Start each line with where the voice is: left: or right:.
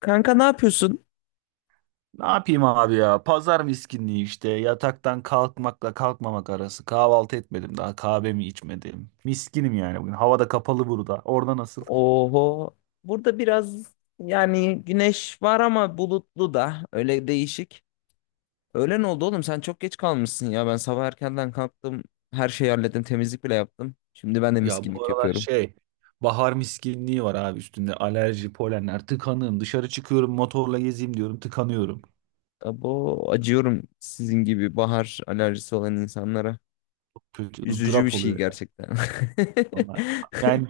left: Kanka ne yapıyorsun?
right: Ne yapayım abi ya? Pazar miskinliği işte. Yataktan kalkmakla kalkmamak arası. Kahvaltı etmedim daha. Kahvemi içmedim. Miskinim yani bugün. Havada kapalı burada. Orada nasıl?
left: Oho. Burada biraz yani güneş var ama bulutlu da öyle değişik. Öğlen oldu oğlum sen çok geç kalmışsın ya. Ben sabah erkenden kalktım. Her şeyi hallettim. Temizlik bile yaptım. Şimdi ben de
right: Ya bu
left: miskinlik
right: aralar
left: yapıyorum.
right: şey. Bahar miskinliği var abi üstünde. Alerji, polenler, tıkanığım. Dışarı çıkıyorum motorla gezeyim diyorum. Tıkanıyorum.
left: Abo acıyorum sizin gibi bahar alerjisi olan insanlara.
right: Kötü
left: Üzücü bir
right: ızdırap
left: şey
right: oluyor ya,
left: gerçekten.
right: vallahi. Yani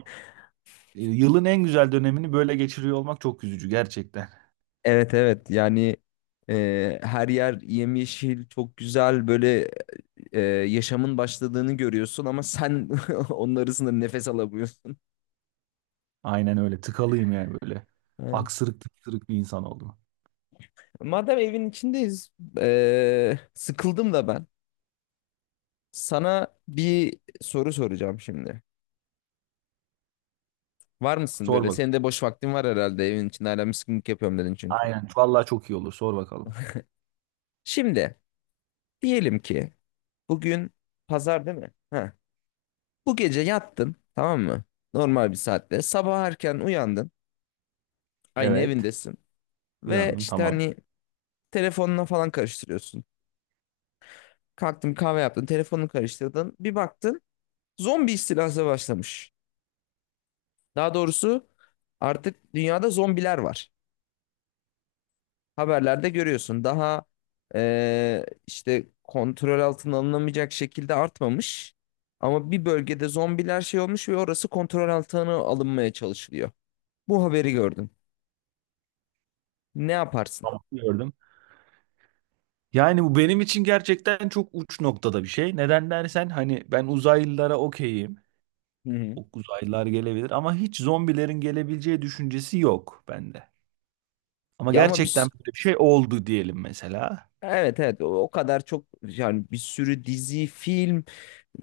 right: yılın en güzel dönemini böyle geçiriyor olmak çok üzücü gerçekten.
left: Evet evet yani her yer yemyeşil çok güzel böyle yaşamın başladığını görüyorsun ama sen onun arasında nefes alamıyorsun.
right: Aynen öyle. Tıkalıyım yani böyle.
left: Evet.
right: Aksırık tıksırık bir insan oldum.
left: Madem evin içindeyiz, sıkıldım da ben. Sana bir soru soracağım şimdi. Var mısın
right: Sor
left: böyle?
right: bakalım.
left: Senin de boş vaktin var herhalde evin içinde hala mıskınlık yapıyorum dedin çünkü.
right: Aynen. Vallahi çok iyi olur. Sor bakalım.
left: Şimdi diyelim ki bugün pazar değil mi? Ha. Bu gece yattın tamam mı? Normal bir saatte. Sabah erken uyandın. Aynı
right: Evet.
left: evindesin. Ve
right: Uyandım.
left: işte
right: Tamam.
left: hani telefonuna falan karıştırıyorsun. Kalktın kahve yaptın, telefonunu karıştırdın. Bir baktın zombi istilası başlamış. Daha doğrusu artık dünyada zombiler var. Haberlerde görüyorsun. Daha işte kontrol altına alınamayacak şekilde artmamış. Ama bir bölgede zombiler şey olmuş ve orası kontrol altına alınmaya çalışılıyor. Bu haberi gördüm. Ne yaparsın?
right: Tamam. Gördüm. Yani bu benim için gerçekten çok uç noktada bir şey. Neden dersen hani ben uzaylılara okeyim.
left: Hı hı.
right: O uzaylılar gelebilir ama hiç zombilerin gelebileceği düşüncesi yok bende. Ama
left: Ya ama biz
right: gerçekten böyle bir şey oldu diyelim mesela.
left: evet evet o kadar çok yani bir sürü dizi, film,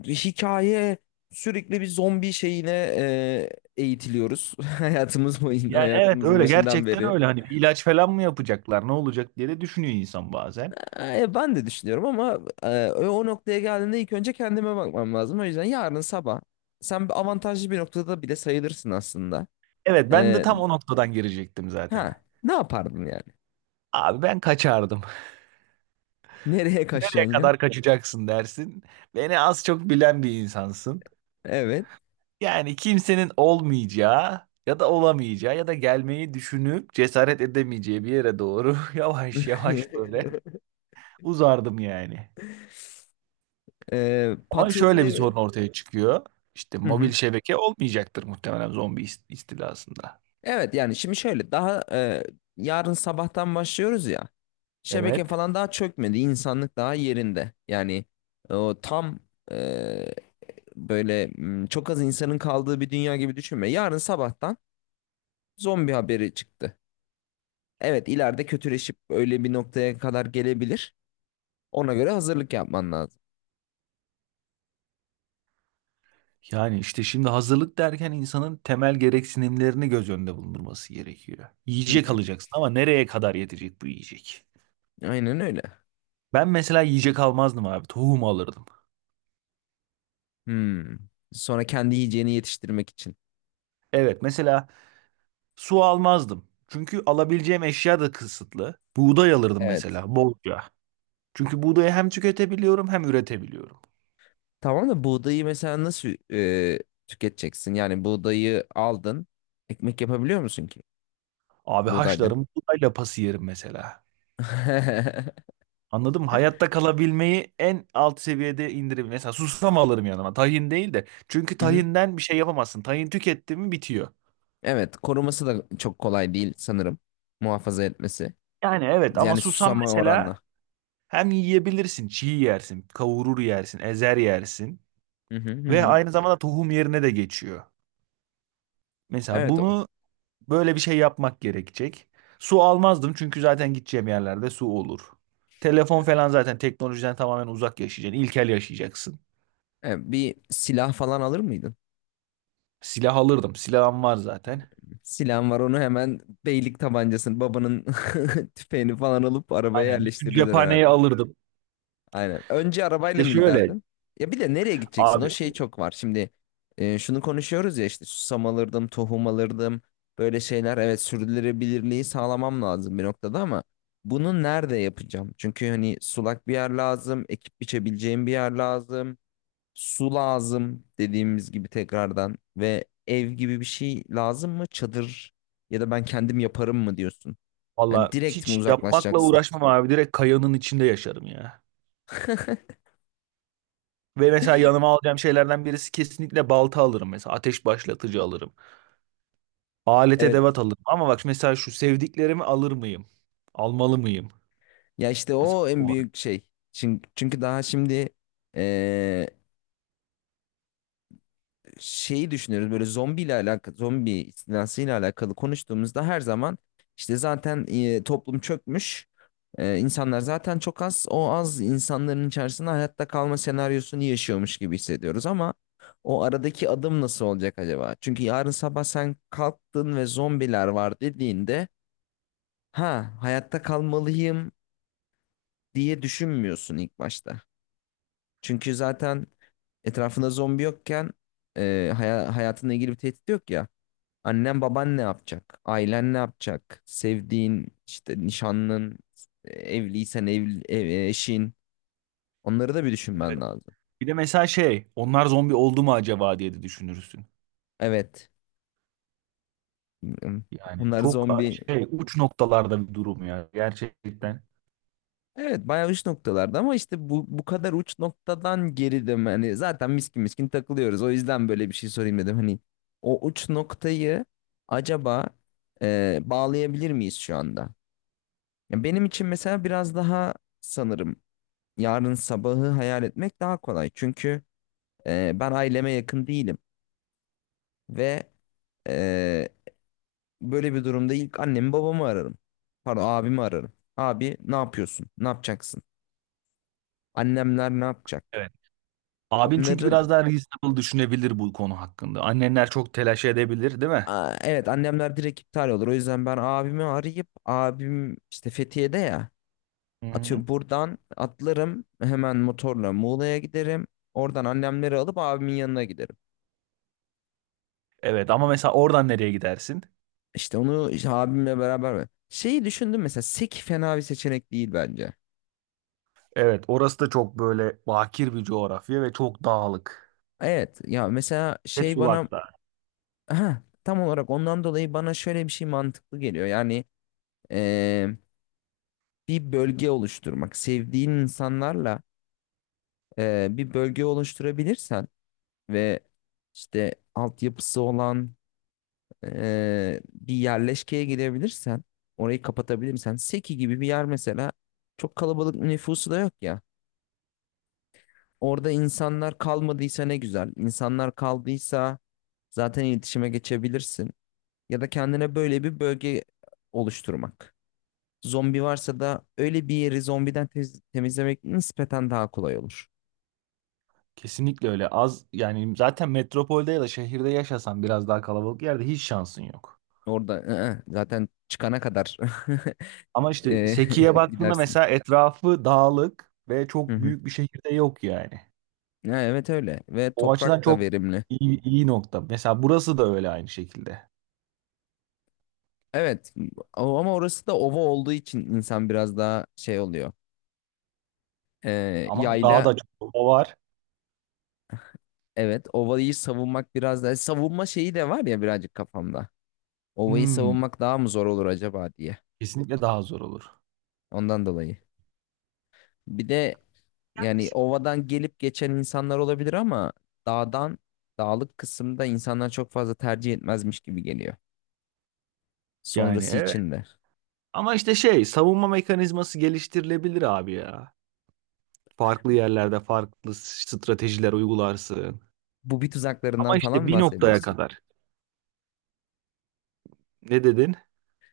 left: hikaye, sürekli bir zombi şeyine e, eğitiliyoruz. Hayatımız boyunca,
right: Yani evet
left: hayatımızın
right: öyle
left: başından
right: gerçekten
left: beri.
right: öyle, hani bir ilaç falan mı yapacaklar ne olacak diye de düşünüyor insan bazen.
left: E, ben de düşünüyorum ama o noktaya geldiğinde ilk önce kendime bakmam lazım. O yüzden yarın sabah sen bir avantajlı bir noktada bile sayılırsın aslında.
right: Evet ben de
left: E,
right: tam o noktadan girecektim zaten.
left: ha, Ne yapardın yani?
right: Abi ben kaçardım.
left: Nereye
right: Ne
left: kaçacaksın ya?
right: kadar kaçacaksın dersin. Beni az çok bilen bir insansın.
left: Evet.
right: Yani kimsenin olmayacağı ya da olamayacağı ya da gelmeyi düşünüp cesaret edemeyeceği bir yere doğru yavaş yavaş böyle uzardım yani.
left: E,
right: Ama
left: patronun
right: şöyle bir sorun
left: evi.
right: ortaya çıkıyor. İşte
left: Hı
right: mobil
left: hı.
right: şebeke olmayacaktır muhtemelen zombi istilasında.
left: Evet yani şimdi şöyle daha yarın sabahtan başlıyoruz ya. Şebeke
right: Evet.
left: falan daha çökmedi. İnsanlık daha yerinde. Yani e, o tam e, böyle çok az insanın kaldığı bir dünya gibi düşünme. Yarın sabahtan zombi haberi çıktı. Evet ileride kötüleşip öyle bir noktaya kadar gelebilir. Ona göre hazırlık yapman lazım.
right: Yani işte şimdi hazırlık derken insanın temel gereksinimlerini göz önünde bulundurması gerekiyor.
left: Hı
right: Yiyecek
left: hı.
right: alacaksın ama nereye kadar yetecek bu yiyecek?
left: Aynen öyle.
right: Ben mesela yiyecek almazdım abi. Tohum alırdım.
left: Hmm. Sonra kendi yiyeceğini yetiştirmek için.
right: Evet mesela su almazdım. Çünkü alabileceğim eşya da kısıtlı. Buğday alırdım
left: Evet.
right: mesela bolca. Çünkü buğdayı hem tüketebiliyorum hem üretebiliyorum.
left: Tamam da buğdayı mesela nasıl tüketeceksin? Yani buğdayı aldın. Ekmek yapabiliyor musun ki
right: Abi
left: buğdayda?
right: haşlarım, buğday lapası yerim mesela.
left: Hı
right: Anladım. Hayatta kalabilmeyi en alt seviyede indirebilir. Mesela susam alırım yanıma. Tahin değil de. Çünkü
left: hı.
right: tahinden bir şey yapamazsın. Tahin tüketti mi bitiyor.
left: Evet, koruması da çok kolay değil sanırım. Muhafaza etmesi.
right: Yani evet ama
left: Yani
right: susam
left: susama
right: mesela
left: oranla.
right: hem yiyebilirsin. Çiğ yersin. Kavurur yersin. Ezer yersin.
left: Hı hı hı
right: Ve
left: hı.
right: aynı zamanda tohum yerine de geçiyor. Mesela
left: Evet o.
right: bunu böyle bir şey yapmak gerekecek. Su almazdım çünkü zaten gideceğim yerlerde su olur. Telefon falan zaten, teknolojiden tamamen uzak yaşayacaksın. İlkel yaşayacaksın.
left: Evet, bir silah falan alır mıydın?
right: Silah alırdım. Silahım var zaten.
left: Silahın var, onu hemen beylik tabancasını babanın tüfeğini falan alıp arabaya
right: Aynen. Bütün
left: yerleştirirdin
right: cephaneyi
left: herhalde.
right: alırdım.
left: Aynen. Önce arabayla
right: İşte
left: mı
right: şöyle
left: giderdin? Ya bir de nereye gideceksin? O
right: abi
left: şey çok var. Şimdi şunu konuşuyoruz ya, işte susam alırdım, tohum alırdım. Böyle şeyler, evet, sürdürülebilirliği sağlamam lazım bir noktada ama bunu nerede yapacağım? Çünkü hani sulak bir yer lazım, ekip biçebileceğim bir yer lazım, su lazım dediğimiz gibi tekrardan ve ev gibi bir şey lazım mı? Çadır ya da ben kendim yaparım mı diyorsun? Yani
right: valla
left: direkt mi
right: hiç yapmakla
left: uzaklaşacaksın?
right: uğraşmam abi. Direkt kayanın içinde yaşarım ya. Ve mesela yanıma alacağım şeylerden birisi, kesinlikle balta alırım mesela. Ateş başlatıcı alırım. Alet
left: Evet.
right: edevat alırım. Ama bak mesela şu sevdiklerimi alır mıyım? Almalı mıyım?
left: Ya işte
right: Mesela
left: o en
right: bu var.
left: büyük şey. Çünkü daha şimdi eee, şeyi düşünüyoruz böyle zombiyle alakalı, zombi istilasıyla alakalı konuştuğumuzda her zaman işte zaten toplum çökmüş. İnsanlar zaten çok az. O az insanların içerisinde hayatta kalma senaryosunu yaşıyormuş gibi hissediyoruz ama o aradaki adım nasıl olacak acaba? Çünkü yarın sabah sen kalktın ve zombiler var dediğinde ha hayatta kalmalıyım diye düşünmüyorsun ilk başta. Çünkü zaten etrafında zombi yokken hayatınla ilgili bir tehdit yok ya. Annen baban ne yapacak? Ailen ne yapacak? Sevdiğin işte nişanlın, evliysen evli, eşin. Onları da bir
right: Evet.
left: düşünmen lazım.
right: Bir de mesela onlar zombi oldu mu acaba diye de düşünürsün.
left: Evet.
right: Yani
left: Bunlar
right: çok
left: zombi.
right: uç noktalarda bir durum ya gerçekten.
left: Evet bayağı uç noktalarda ama işte bu kadar uç noktadan geridim. Hani zaten miskin miskin takılıyoruz. O yüzden böyle bir şey sorayım dedim. Hani o uç noktayı acaba bağlayabilir miyiz şu anda? Ya benim için mesela biraz daha sanırım yarın sabahı hayal etmek daha kolay. Çünkü ben aileme yakın değilim ve e, böyle bir durumda ilk annemi babamı ararım. Pardon, abimi ararım. Abi ne yapıyorsun? Ne yapacaksın? Annemler ne yapacak?
right: Abin çünkü
left: Onların...
right: biraz daha reasonable düşünebilir bu konu hakkında. Annenler çok telaş edebilir, değil mi?
left: Aa, evet annemler direkt iptal olur. O yüzden ben abimi arayıp, abim işte Fethiye'de ya,
right: Hı-hı.
left: atıyorum buradan atlarım hemen motorla Muğla'ya giderim. Oradan annemleri alıp abimin yanına giderim.
right: Evet ama mesela oradan nereye gidersin?
left: İşte onu, işte abimle beraber mi? Şeyi düşündüm mesela, Sek fena bir seçenek değil bence.
right: Evet orası da çok böyle bakir bir coğrafya ve çok dağlık.
left: Evet ya mesela
right: Ve
left: şey bana,
right: sulakta.
left: ha, tam olarak ondan dolayı bana şöyle bir şey mantıklı geliyor. Yani eee, bir bölge oluşturmak sevdiğin insanlarla, bir bölge oluşturabilirsen ve işte altyapısı olan bir yerleşkeye gidebilirsen, orayı kapatabilirsen, Seki gibi bir yer mesela, çok kalabalık nüfusu da yok ya. Orada insanlar kalmadıysa ne güzel. İnsanlar kaldıysa zaten iletişime geçebilirsin. Ya da kendine böyle bir bölge oluşturmak. Zombi varsa da öyle bir yeri temizlemek nispeten daha kolay olur.
right: Kesinlikle öyle. Az yani, zaten metropolde ya da şehirde yaşasan biraz daha kalabalık yerde hiç şansın yok.
left: Orada zaten çıkana kadar
right: Ama işte
left: e,
right: Seki'ye evet, baktığında
left: gidersin.
right: mesela etrafı dağlık ve
left: Hı
right: çok
left: hı.
right: büyük bir şehirde yok yani.
left: Ha, evet öyle ve
right: O açıdan
left: toprak da
right: çok
left: verimli.
right: iyi nokta. Mesela burası da öyle aynı şekilde.
left: Evet ama orası da ova olduğu için insan biraz daha şey oluyor. E,
right: Ama daha
left: yayla.
right: da çok baba var.
left: Evet, ovayı savunmak biraz da savunma şeyi de var ya birazcık kafamda. Ovayı
right: Hmm,
left: savunmak daha mı zor olur acaba diye.
right: kesinlikle daha zor olur.
left: Ondan dolayı. Bir de yani ovadan gelip geçen insanlar olabilir ama dağdan dağlık kısımda insanlar çok fazla tercih etmezmiş gibi geliyor.
right: Yani
left: Sonrası
right: evet.
left: için de.
right: Ama işte savunma mekanizması geliştirilebilir abi ya. Farklı yerlerde farklı stratejiler uygularsın.
left: Bu bir tuzaklarından
right: Ama
left: falan
right: işte
left: mı
right: bir noktaya
left: bahsediyorsun?
right: kadar. Ne dedin?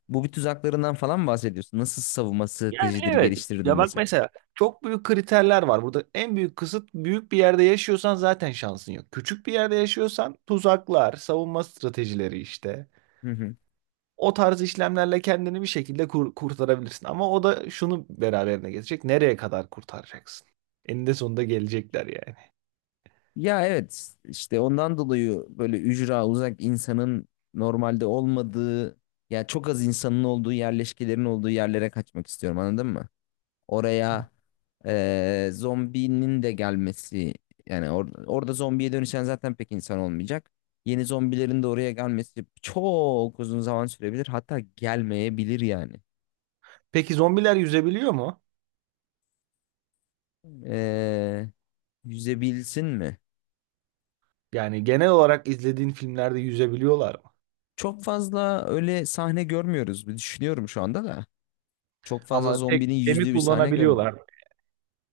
left: Bu bir tuzaklarından falan mı bahsediyorsun? Nasıl savunma
right: Yani
left: stratejileri
right: evet.
left: geliştirdin
right: Ya bak
left: mesela?
right: mesela çok büyük kriterler var. Burada en büyük kısıt, büyük bir yerde yaşıyorsan zaten şansın yok. Küçük bir yerde yaşıyorsan tuzaklar, savunma stratejileri işte. O tarz işlemlerle kendini bir şekilde kurtarabilirsin. Ama o da şunu beraberine getirecek. Nereye kadar kurtaracaksın? Eninde sonunda gelecekler yani.
left: Ya evet işte ondan dolayı böyle ücra, uzak, insanın normalde olmadığı ya çok az insanın olduğu yerleşkelerin olduğu yerlere kaçmak istiyorum, anladın mı? Oraya zombinin de gelmesi, yani orada zombiye dönüşen zaten pek insan olmayacak. Yeni zombilerin de oraya gelmesi çok uzun zaman sürebilir, hatta gelmeyebilir yani.
right: Peki zombiler yüzebiliyor mu?
left: Eee Yüzebilsin mi?
right: Yani genel olarak izlediğin filmlerde yüzebiliyorlar mı?
left: Çok fazla öyle sahne görmüyoruz, bir düşünüyorum şu anda da. Çok fazla
right: Ama tek
left: zombinin
right: gemi
left: yüzdüğü bir sahne görmüyor.
right: kullanabiliyorlar mı?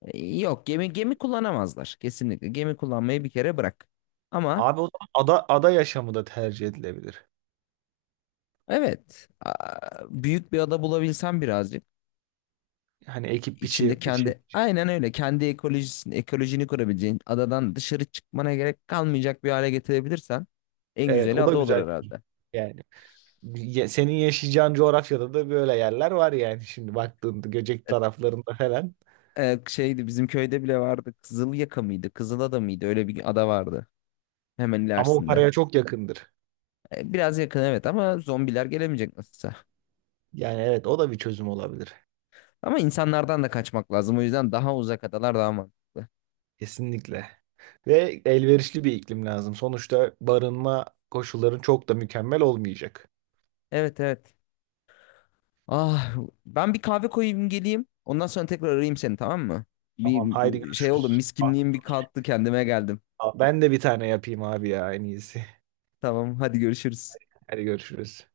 left: Yok, gemi kullanamazlar kesinlikle. Gemi kullanmayı bir kere bırak. Ama
right: Abi o zaman ada yaşamı da tercih edilebilir.
left: evet, büyük bir ada bulabilsen, birazcık
right: Hani
left: içinde
right: biçi.
left: kendi, aynen öyle, kendi ekolojini kurabileceğin, adadan dışarı çıkmana gerek kalmayacak bir hale getirebilirsen, en
right: Evet
left: güzeli
right: o da
left: ada olur
right: güzel
left: herhalde.
right: yani. Senin yaşayacağın coğrafyada da böyle yerler var yani, şimdi baktığında Göcek taraflarında falan.
left: Şeydi, bizim köyde bile vardı. Kızılyaka mıydı? Kızılada mıydı? Öyle bir ada vardı. Hemen
right: Ama o
left: ilerisinde.
right: paraya çok yakındır.
left: Biraz yakın evet ama zombiler gelemeyecek nasılsa.
right: Yani evet o da bir çözüm olabilir.
left: Ama insanlardan da kaçmak lazım. O yüzden daha uzak adalar daha mantıklı.
right: Kesinlikle. Ve elverişli bir iklim lazım. Sonuçta barınma koşulların çok da mükemmel olmayacak.
left: Evet evet. Ah, ben bir kahve koyayım geleyim. Ondan sonra tekrar arayayım seni, tamam mı? Bir
right: Tamam haydi
left: bir şey oldu.
right: görüşürüz.
left: Miskinliğim bir kalktı, kendime geldim.
right: Ben de bir tane yapayım abi ya, en iyisi.
left: Tamam hadi görüşürüz.
right: Hadi görüşürüz.